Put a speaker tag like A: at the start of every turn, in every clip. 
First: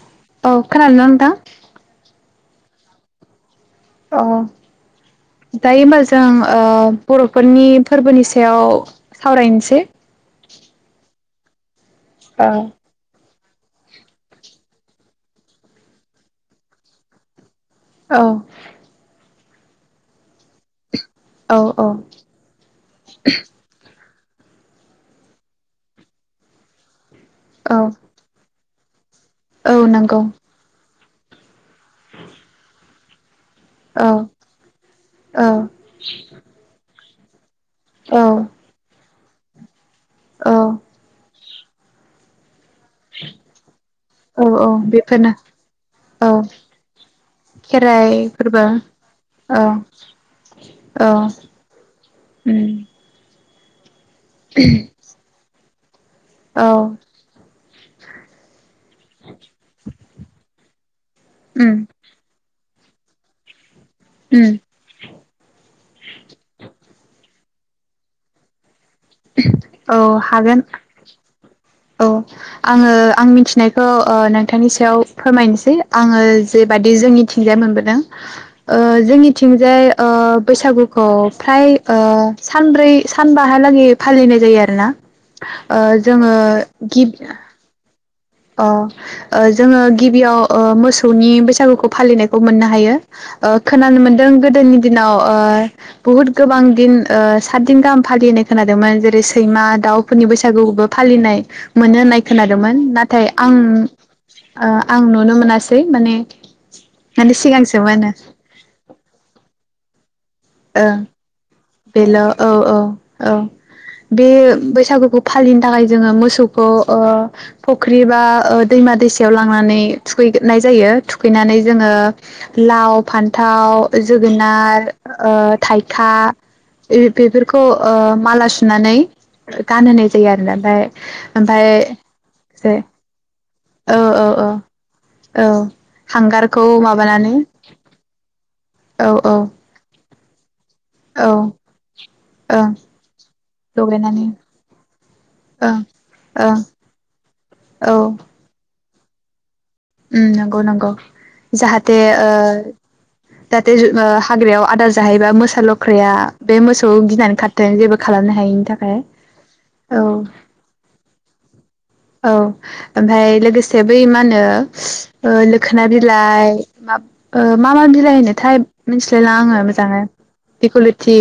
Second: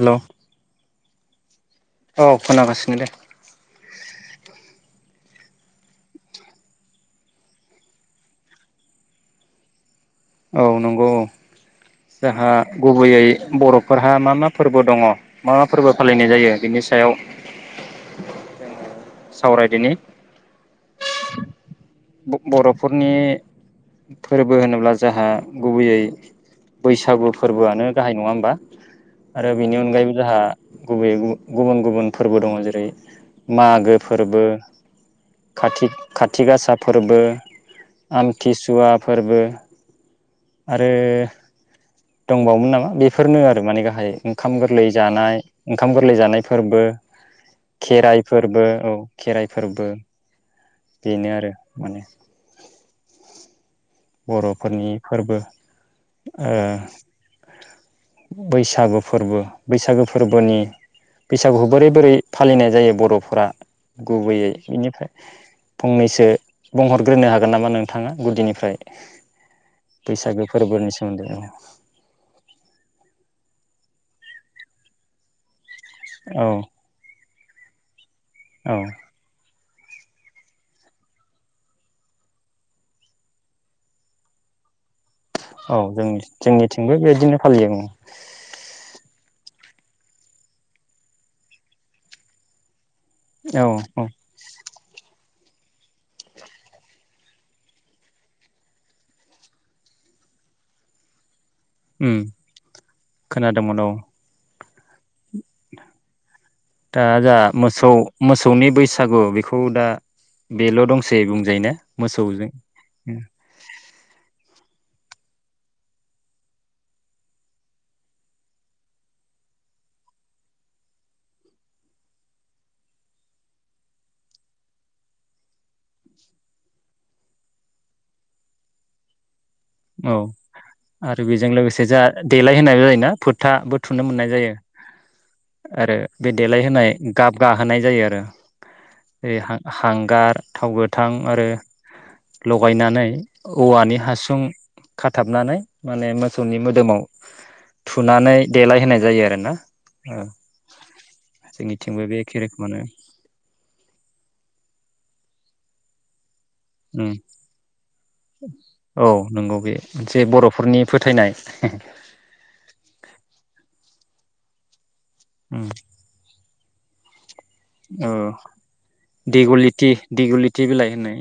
A: Hello
B: औ खोनादों ना नोंथां?
A: औ खोनागासिनो दे।
B: औ दायो होमबा जों ओ बरफोरनि फोरबोनि सायाव सावरायनोसै।
A: औ नंगौ औ।
B: औ
A: जोहा गुबैयै बरफोरहा मा मा फोरबो दङ मा मा फोरबो फालिनाय जायो बिनि सायाव
B: औ
A: सावरायदिनि
B: औ अ
A: बर'फोरनि फोरबो होनोब्ला जाहा गुबैयै बैसागु
B: औ
A: फोरबोआनो गाहाय नङा होमबा? आरो
B: औ
A: बेनि अनगायैबो
B: नंगौ
A: जाहा गुबैयै गुबु-गुबुन गुबुन फोरबो दङ जेरै मागो
B: औ
A: फोरबो
B: औ
A: खाथि-खाथिगासा फोर दोबो
B: औ
A: आमथि सुवा फोरबो आरो दंबावो मोन नामा? बेफोरनो आरो माने गाहाय
B: औ
A: ओंखाम
B: औ
A: गोरलै
B: बेफोरनो
A: जानाय ओंखाम गोरलै
B: औ
A: जानाय फोरबो, खेराइ फोरबो औ खेराइ
B: औ
A: फोरबो।
B: औ
A: बेनो आरो माने।
B: उम
A: बरफोरनि फोरबो। ओ
B: औ
A: बैसागु फोरबो बैसागु फोरबोनि बैसागुखौ
B: उम
A: बोरै बोरै फालिनाय जायो बरफ्रा
B: उम
A: गुबैयै बिनिफ्राय फंनैसो बुंहरग्रोनो हागो गोन नामा नोंथाङा गुदिनिफ्राय।
B: औ
A: बैसागो
B: हागोन
A: फोरबोनि सोमोन्दै अ।
B: औ आङो आं मिथिनायखौ ओ नोंथांनि सायाव फोरमायनोसै। आङो
A: औ
B: जेबादि जोंनि थिंजाय मोनबोदों।
A: औ
B: ओ जोंनिथिंजाय ओ बैसागुखौ फ्राय ओ सानब्रै सानबाहालागै फालिनाय जायो आरो ना ओ जोङो
A: जोंबो
B: गिब
A: बेदिनो फालियो ओं [unintelligible]
B: अ ओ जोङो गिबियाव ओ मोसौनि बैसागुखौ फालिनायखौ मोननो हायो ओ
A: औ
B: खोनानो
A: औ
B: मोनदों गोदोनि दिनाव ओ बुहुत गोबां दिन ओ सातदिन गाहाम फालिनाय खोनादोंमोन जेरै सैमा दाउफोरनि बैसागुबो फालिनाय मोनो
A: उम
B: होननाय खोनादोंमोन ना
A: खोनादोंमोन औ
B: ओ आंनो
A: दा
B: माने
A: जा मोसौ
B: सिगांसोमोन
A: मोसौनि बैसागु बेखौ औ दा बेल'
B: ओं
A: दंसै बुंजायोना
B: बेल' औ
A: मोसौजों
B: औ औ बे बैसागुखौ फालिनो थाखाय जोङो मोसौखौ ओ फख्रि बा ओ दैमा दैसायाव लांनानै थुखैनाय जायो थुखैनानै जोङो लाव फान्थाव जोगोनार ओ थाइखा बे-बेफोरखौ ओ माला सुनानै गानहोनाय
A: औ
B: जायो आरोना
A: आरो
B: ओमफाय
A: बेजों
B: ओमफाय
A: लोगोसे जा देलाय
B: ज
A: होनाय जायोना फोथाबो थुनो मोननाय जायो
B: औ
A: आरो बे
B: हांगारखौ
A: देलायहोनाय
B: माबानानै
A: गाब गाहोनाय जायो आरो
B: औ
A: ओइ
B: औ
A: हां-हांगार थावगो थां
B: औ
A: आरो
B: ओं
A: लगायनानै औवानि
B: लगायनानै
A: हासुं खाथाबनानै
B: ओं
A: माने
B: ओं
A: मोसौनि मोदोमाव
B: औ
A: थुनानै देलायहोनाय जायो आरो ना
B: उम नोंगौ नोंगौ जाहाथे
A: जोंनिथिंबो बे
B: ओ
A: एखे रोखोमानो
B: जाहाथे ओ हाग्रायाव आदार जाहैबा मोसा लख्राया बे मोसौ गिनानै खारथों जेबो खालामनो हायैनि थाखाय
A: औ नंगौ बे
B: औ
A: मोनसे बर'फोरनि [unintelligible]
B: औ ओमफाय लोगोसे बै मा होनो ओ लोखोना बिलाइ मा ओ मा मा बिलाइ
A: औ
B: होनोथाय मिथिलायलाङा आङो
A: दिगलिथि
B: मोजाङै
A: दिगलिथि बिलाइ होननाय
B: बिकुलिटि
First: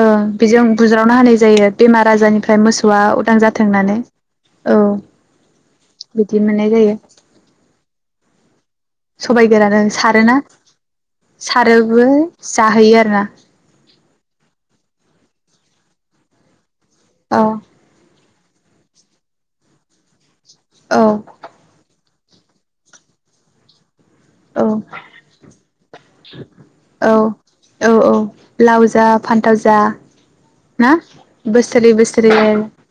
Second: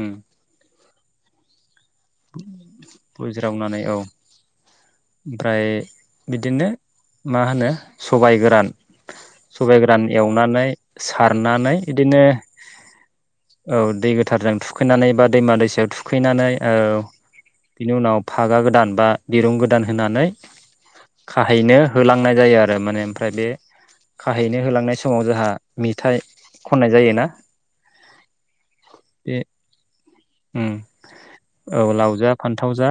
A: उम
B: ओ बेजों बुज्रावना होनाय जायो बेमार आजारनिफ्राय मोसौआ उदां जाथों
A: बुज्रावनानै औ
B: होननानै औ
A: ओमफ्राय
B: बिदि मोननाय
A: बिदिनो
B: जायो
A: मा होनो सबाइ गोरान
B: सबाइ गोरान
A: सबाय
B: ओ सारोना
A: एवनानै सारनानै
B: सारोबो
A: बिदिनो
B: जाहोयो आरोना
A: थारजों थुखैनानै बा दैमा दैसायाव थुखैनानै ओ
B: औ
A: बिनि उनाव फागा गोदान बा दिरुं गोदान होनानै
B: औ
A: खाहैनो होलांनाय जायो आरो माने ओमफ्राय बे खाहैनो
B: औ
A: होलांनाय समाव जोंहा मेथाइ खननाय
B: औ
A: जायोना
B: औ औ लाव जा
A: बे
B: फान्थाव जा
A: उम
B: ना बोस
A: औ लाव जा फान्थाव जा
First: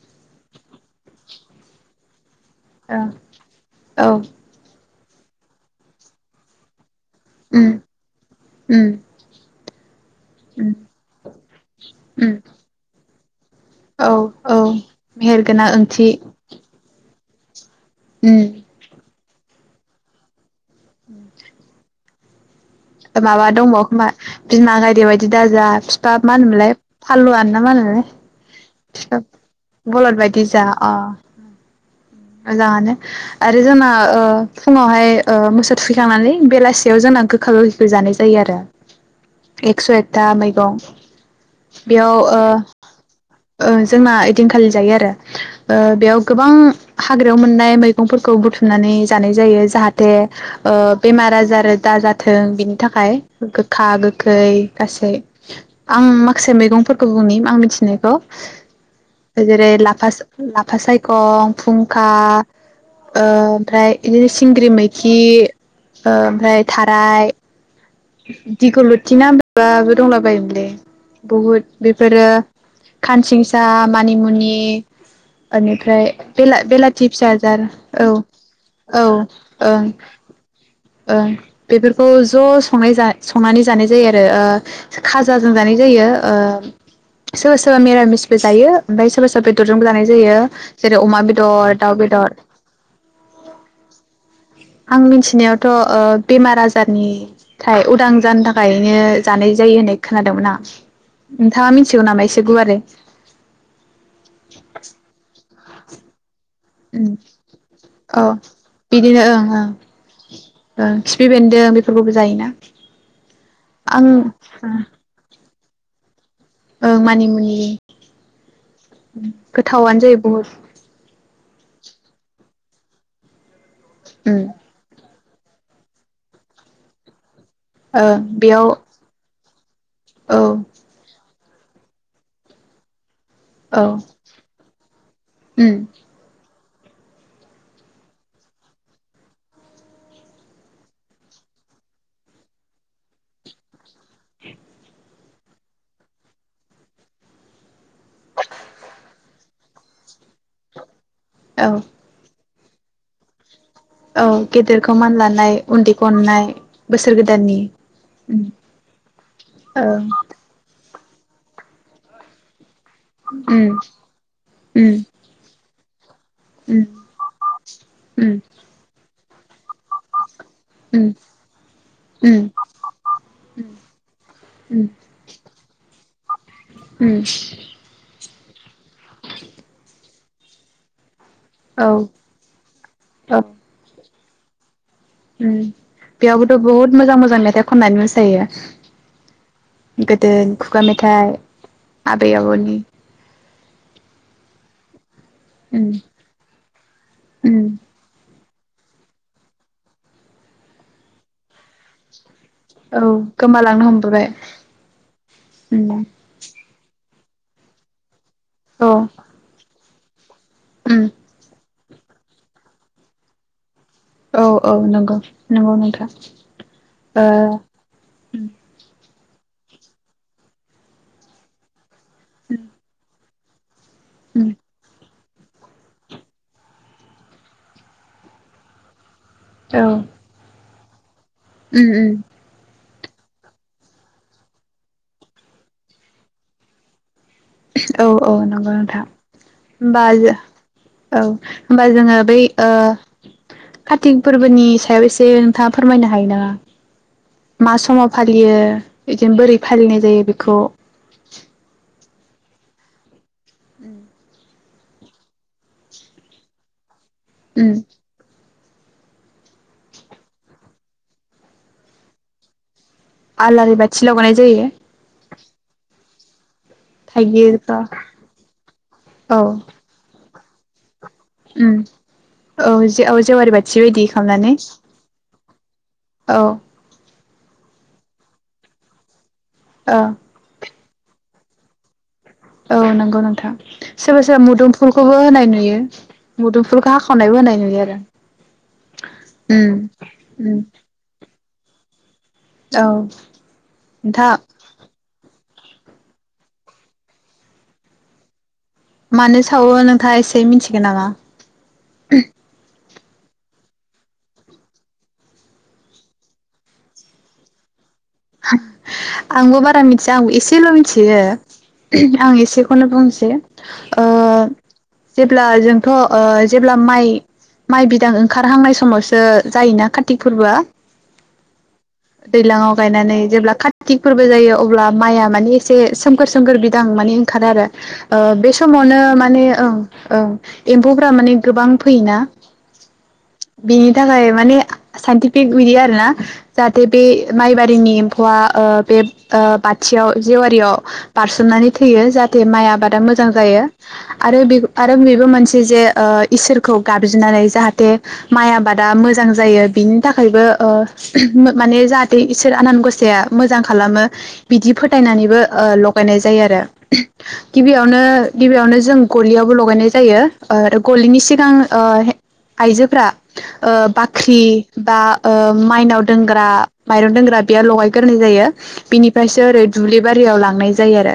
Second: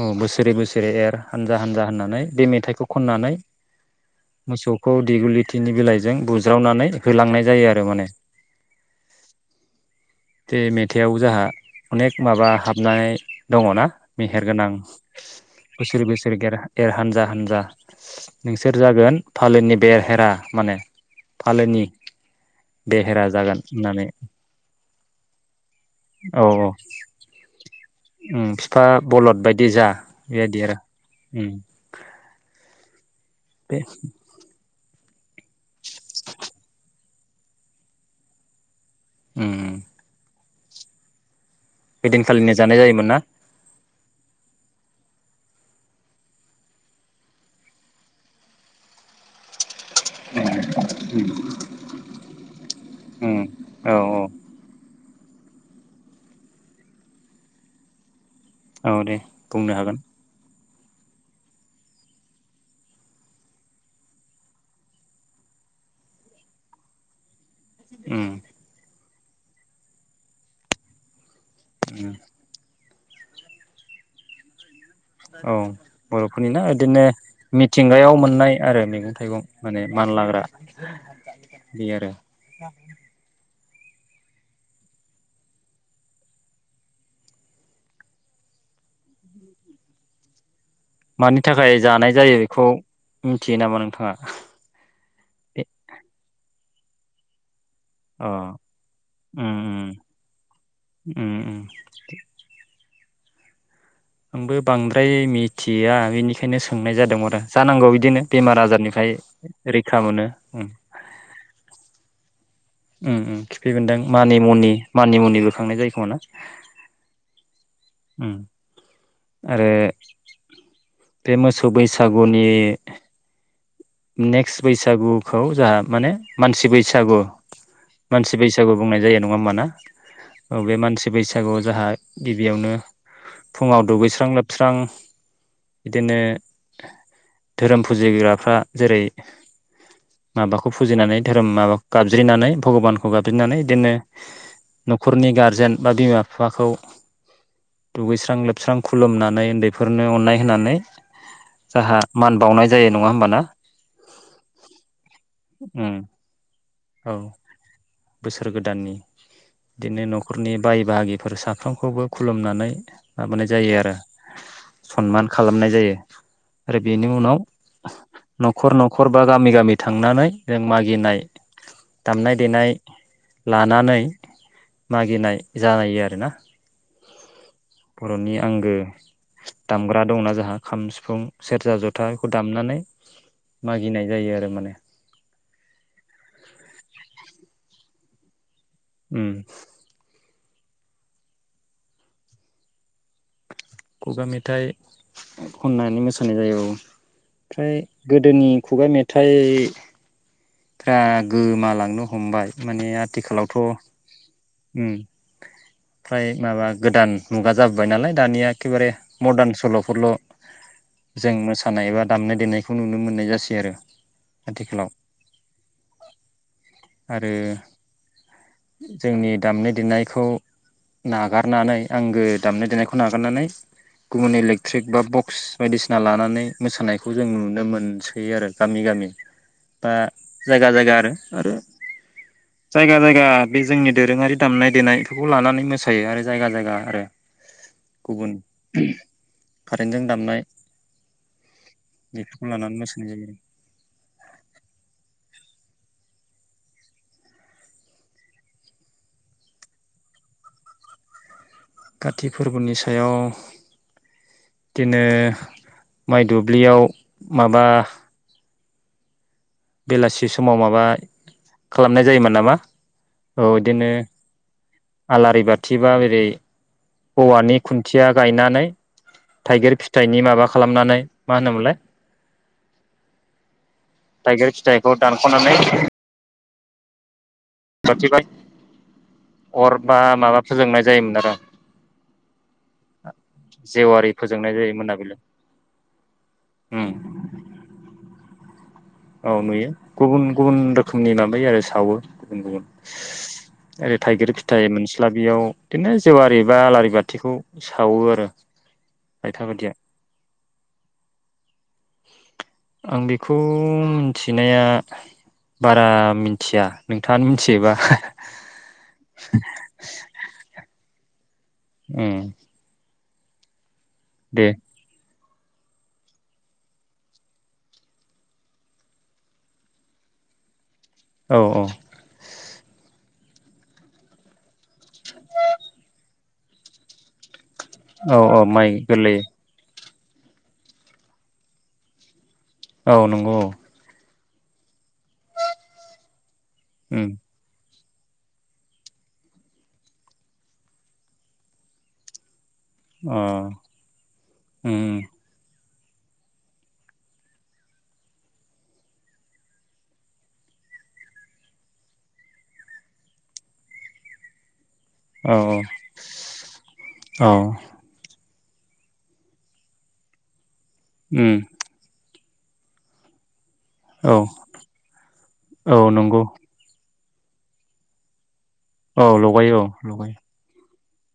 A: औ बोसोरे बोसोरे एर हानजा हानजा होननानै बे मेथाइखौ खननानै
B: औ
A: मोसौ खौ दिगुलिथिनि बिलाइजों बुज्रावनानै होलांनाय
B: उम
A: जायो आरो माने
B: उम
A: बे
B: उम
A: मेथाइयाव जोहा अनेक
B: उम
A: माबा हाबनाय दङना
B: औ
A: मेहेर
B: औ
A: गोनां
B: मेहेरगोनां
A: बोसोर
B: ओंथि
A: बोसोर गेर एर हानजा हानजा
B: उम
A: नोंसोर जागोन फालोनि बेरहेरा माने फालोनि बेहेरा
B: माबा
A: जागोन
B: दंबावो खोमा
A: होननानै
B: बिमा गायदे बायदि दा जा फिफा मा
A: औ औ
B: होनोमोनलाय फालुआन ना मा होनोमोनलाय
A: फिफा
B: बिफा
A: बलद बायदि जा
B: बलद बायदि
A: बेबायदि आरो उम
B: जाङानो आरो
A: बे
B: जोंना ओ फुङावहाय ओ मोसौ थुखैखांनानै बेलासियाव जोंना गोखा गोखैखौ जानाय जायो आरो एगस' एगथा मै दं बेयाव ओ
A: ओइदिनखालिनो जानाय जायोमोन ना
B: ओ जोंना ओइदिनखालि जायो आरो ओ बेयाव गोबां हाग्रायाव मोननाय मैगंफोरखौ बुथुमनानै जानाय जायो जाहा थे ओ बेमार आजार दा जाथों थों बिनि नि थाखाय
A: उम
B: गोखा
A: औ औ
B: गोखै गासै आं माखासे मैगंफोरखौ बुंनि आं मिथिनायखौ
A: औ दे
B: जेरै
A: बुंनो हागोन
B: लाफा ला लाफा सायखम फुंखा ओ ओमफ्राय बिदिनो सिंग्रि मैखि ओमफ्राय थाराय
A: उम
B: दिगलथ बिदि नामबाबो दंलाबायोमोनलै बहुद
A: उम
B: बेफोरो खानसिंसा मानिमुनि
A: औ
B: बेनिफ्राय
A: बर'फोरनि ना
B: बेला
A: बिदिनो
B: बेलाथि फिसा जार औ
A: मिथिंगायाव मोननाय आरो
B: औ
A: मैगं थाइगं माने
B: ओं
A: मानलाग्रा
B: ओं
A: बे
B: बेफोरखौ
A: आरो
B: ज' संनाय जा संनानै जानाय जायो आरो ओ खाजाजों जानाय जायो ओ सोरबा सोरबा मिरामिसबो जायो ओमफ्राय सोरबा सोरबा बेदरजोंबो जानाय जायो। जेरै अमा
A: मानि
B: बेदर
A: थाखाय
B: दाउ
A: जानाय
B: बेदर
A: जायो बेखौ मिथियो नामा नोंथाङा
B: आं मिथिनायावथ' ओ बे मार आजारनि थाय उदां
A: अ
B: जानो थाखायनो जानाय जायो
A: उम
B: होननाय खोनादोंमोन आं।
A: उम उम
B: नोंथाङा मिथिगौ नामा एसे गुवारै?
A: आंबो बांद्राय मि थिया बेनि खायनो सोंनाय
B: उम
A: जादोंमोन आरो जानांगौ बिदिनो
B: औ
A: बेमार आजारनिफ्राय
B: बिदिनो ओं ओं
A: रैखा मोनो उम
B: ओं खिफि बेन्दों बेफोरखौबो जायोना
A: उम उम खिफि बेनदों मानि मुनि
B: आं
A: मानि मुनिबो खांनाय जायोखोमा ना
B: ओं मानि मुनि
A: उम आरो
B: गोथावानो जायो बहुद
A: बे मोसौ बैसागुनि
B: उम
A: नेक्स बैसागु खौ जोहा माने मानसि बैसागु
B: ओं
A: मानसि
B: बेयाव
A: बैसागु बुंनाय जायो नङा होनबा ना
B: औ
A: ओ बे मानसि बैसा बैसागुआव जाहा गिबियावनो फुङाव
B: औ
A: दुगै खां लोबस्रां
B: उम
A: बिदिनो धोरोम फुजिग्राफ्रा जेरै माबाखौ फुजिनानै धोरोम माबाखौ गाबज्रिनानै भगबानखौ गाबज्रिनानै बिदिनो नखरनि गारजेन बा बिमा बिफाखौ दुगैस्रां लोबस्रां। खुलुमनानै उन्दैफोरनो अननाय होनानै
B: औ
A: जाहा मान बावनाय जायो नङा होमबाना?
B: औ गेदेरखौ मानलानाय
A: उम
B: उन्दैखौ अननाय।
A: औ
B: बोसोर गोदाननि उम
A: बोसोर गोदाननि
B: ओं
A: बिदिनो नखरनि बाय बि बाहागिफोर साफ्रोमखौबो खुलुमनानै माबानाय
B: उम
A: जायो आरो
B: उम
A: सनमान खालामनाय जायो। [inaudible] आरो
B: उम
A: बेनि उनाव
B: उम
A: नखर नखर बा गामि गामि थांनानै जों मागिनाय दामनाय
B: उम
A: देनाय लानानै
B: उम
A: मागिनाय जानाय यो आरोना।
B: उम
A: रनि आंगो दामग्रा दंना जों आ खाम सिफुं। सेरजा जथा खौ दामनानै
B: औ
A: मागिनाय जायो आरो माने।
B: बेयावबोथ बहुत मोजां मोजां मेथाइ खननानै मोसायो।
A: उम
B: गोदोनि खुगा मेथाइ आबै आबौनि
A: खुगा मेथाइ
B: उम
A: खननानै मोसानाय जायो औ
B: उम
A: ओमफ्राय गोदोनि खुगा मेथाइ फ्रा गोमा लांनो हमबाय। माने
B: औ
A: आथिखालावथ'
B: गोमालांनो हमबोबाय।
A: उम
B: उम
A: फ्राय मा [unintelligible] गोदान मुगा जाबोबाय नालाय। दानिया
B: औ
A: एखेबारे मर्दान सलफोरल
B: उम
A: जों मोसा खानाय एबा दामनाय देनायखौ नुनो मोननाय जासै आरो।
B: औ औ
A: आथिखालाव
B: नंगौ नंगौ नोंथां
A: आरो
B: ओ
A: जोंनि दामनाय देनायखौ नागारनानै आंगो दामनाय देनायखौ नागारनानै [inaudible] गुबुन इलेक्ट्रिक बा ब क्स बायदिसिना लानानै मोसानायखौ जों नुनो मोनसै आरो गामि गामि।
B: औ
A: बा जाय [unintelligible]
B: उम उम
A: जायगा जायगा बे जोंनि दोरोङारि दामनाय देनायफोरखौ लानानै मोसायो आरो जायगा जायगा आरो
B: औ औ
A: गुबुन
B: नंगौ नोंथां होमबा
A: कारेन्टजों
B: जो
A: दामनाय
B: औ होनोमबा जोङो बै
A: बेफोरखौ
B: ओ
A: लानानै मोसानाय जायो
B: कारतिक फोरबोनि सायाव एसे था फोरमायनो हायो नामा मा समाव फालियो बिदिनो बोरै फालिनाय जायो बेखौ?
A: कति फोरबोनि सायाव
B: उम
A: बिदिनो माइ दुब्लियाव माबा
B: उम
A: बेलासि समाव माबा खालामनाय जायोमोन नामा? औ
B: आलारि बाथि लगानाय जायो।
A: थिबााबेरै औवानि
B: थाइगिरफ्रा
A: खुन्थिया गायनानै
B: औ
A: थाइगिर फिथाइनि माबाखौ खालामनानै मा होनोमोनलाय
B: औ जे औ जेवारि बाथि बायदि
A: थाइगिर
B: खालामनानै
A: फिथाइखौ [unintelligible]
B: औ
A: सथिबाद अर बा
B: औ
A: माबाफोजोंनाय जायो [unintelligible]
B: औ नंगौ नोंथां सोरबा सोरबा
A: फोजोंनाय जायो मोनाबिलि
B: मुदुमफुलखौबो होनाय नुयो
A: उम
B: मुदुमफुलखौ हाखावनायबो होनाय नुयो आरो।
A: औ नुयो
B: उम
A: गुबुन
B: उम
A: गुबुन रोखोमनि माबायो आरो। सावो
B: औ
A: ओरै थाइगिर
B: नोंथां
A: फिथाइ मोनस्लाबियाव बिदिनो जेवारि बा आलारि बाथिखौ सावो आरो।
B: मानो
A: बायथा
B: सावो
A: बायदिया
B: नोंथाङा एसे मिथिगोन नामा?
A: आं बेखौ बेखौ मिथिनाया बारा मिथिया नोंथाङानो मिथियोबा?
B: आंबो बारा मिथिया आंबो एसेल मिथि
A: उम
B: [unintelligible] आं एसेखौनो बुंसि [unintelligible]
A: दे
B: जेब्ला जोंथ ओ जेब्ला माइ माइ बिदां ओंखारहांनाय समावसो जायोना कार्तिक फोरबोआ।
A: औ औ।
B: दैलाङाव गायनानै जेब्ला कार्तिक फोरबो जायो अब्ला माइआ माने एसे सोमखोर सोमखोर बिदां माने ओंखारो आरो
A: औ
B: ओ
A: औ
B: बे
A: माइ
B: समावनो
A: गोरलै
B: माने ओं। औ एम्फौफ्रा माने गोबां फैयोना।
A: औ नंगौ ओ।
B: बेनि थाखाय माने आ साइनटिफिक बिदि आरो ना जाहाथे बे
A: उम
B: बारिनि एम्फौआ ओ बे ओ बाथियाव जेवारियाव बारसोमनानै थैयो जाह जे माइ आबादा
A: अ
B: मोजां जायो आरो बे आरो
A: उम
B: बेबो मोनसे जे ओ इसोरखौ गाबज्रिनानै जाहाथे माइ आबादा मोजां जायो बिनि थाखायबो ओ माने जाहाथे इसोर आनान गसाया मोजां खालामो बिदि फो
A: औ
B: फोथायनानैबो ओ लगायनाय जायो आरो
A: औ
B: गिबियावनो गिबियावनो जों गलियावबो लगायनाय जायो। ओ आरो गलिनि
A: उम
B: सिगां ओ हे आइजोफ्रा ओ
A: औ
B: बाख्रि बा ओ
A: औ
B: मायनाव
A: नंगौ
B: दोनग्रा माइरं दोनग्रा बेयो लहाय गोरनाय जायो।
A: औ
B: बिनिफ्रायसो
A: लगायो
B: ओरै
A: औ
B: दुब्लि
A: लगायो
B: बारियाव लांनाय जायो आरो।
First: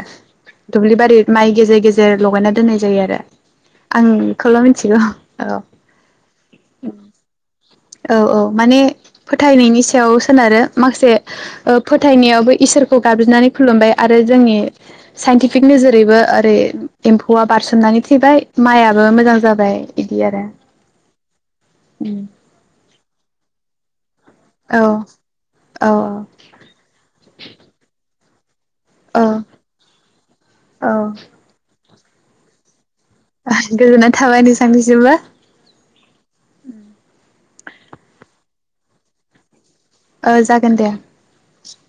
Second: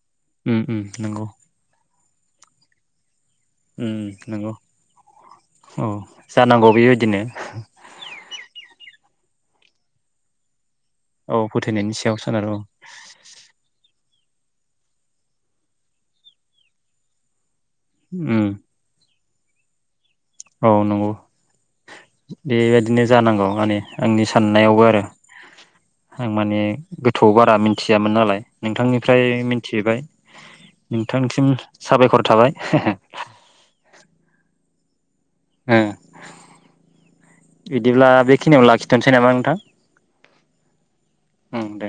A: उम उम
B: दुब्लि बारि
A: नंगौ
B: माइ गेजेर गेजे जेर लगायना दोननाय जायो आरो आं
A: उम नंगौ
B: एखौल' मिथिगौ औ
A: जानांगौ बेबायदिनो
B: औ औ माने फोथायनायनि सायाव सोनारो। माखासे
A: औ
B: ओ
A: फोथायनायनि सायाव
B: फोथायनायावबो
A: सोनारो औ
B: इसोरखौ गाबज्रिनानै खुलुमबाय। आरो जोंनि साइन्टिफिक नोजोरैबो ओरै एम्फौआ बारसोमनानै थैबाय
A: उम
B: माइआबो मोजां जाबाय। इदि आरो
A: औ नंगौ बेबायदिनो जानांगौ माने आंनि
B: औ
A: साननायावबो आरो आं माने गोथौआव बारा मिथियामोन नालाय।
B: औ
A: नोंथांनिफ्राय मिनथिबाय
B: औ
A: नोंथांसिम साबायखर थाबाय।
B: थांनिसिमबो
A: बिदिब्ला बे खिनियाव लाखिथनोसै नामा नोंथां?
B: ओ जागोन दे।
A: उम दे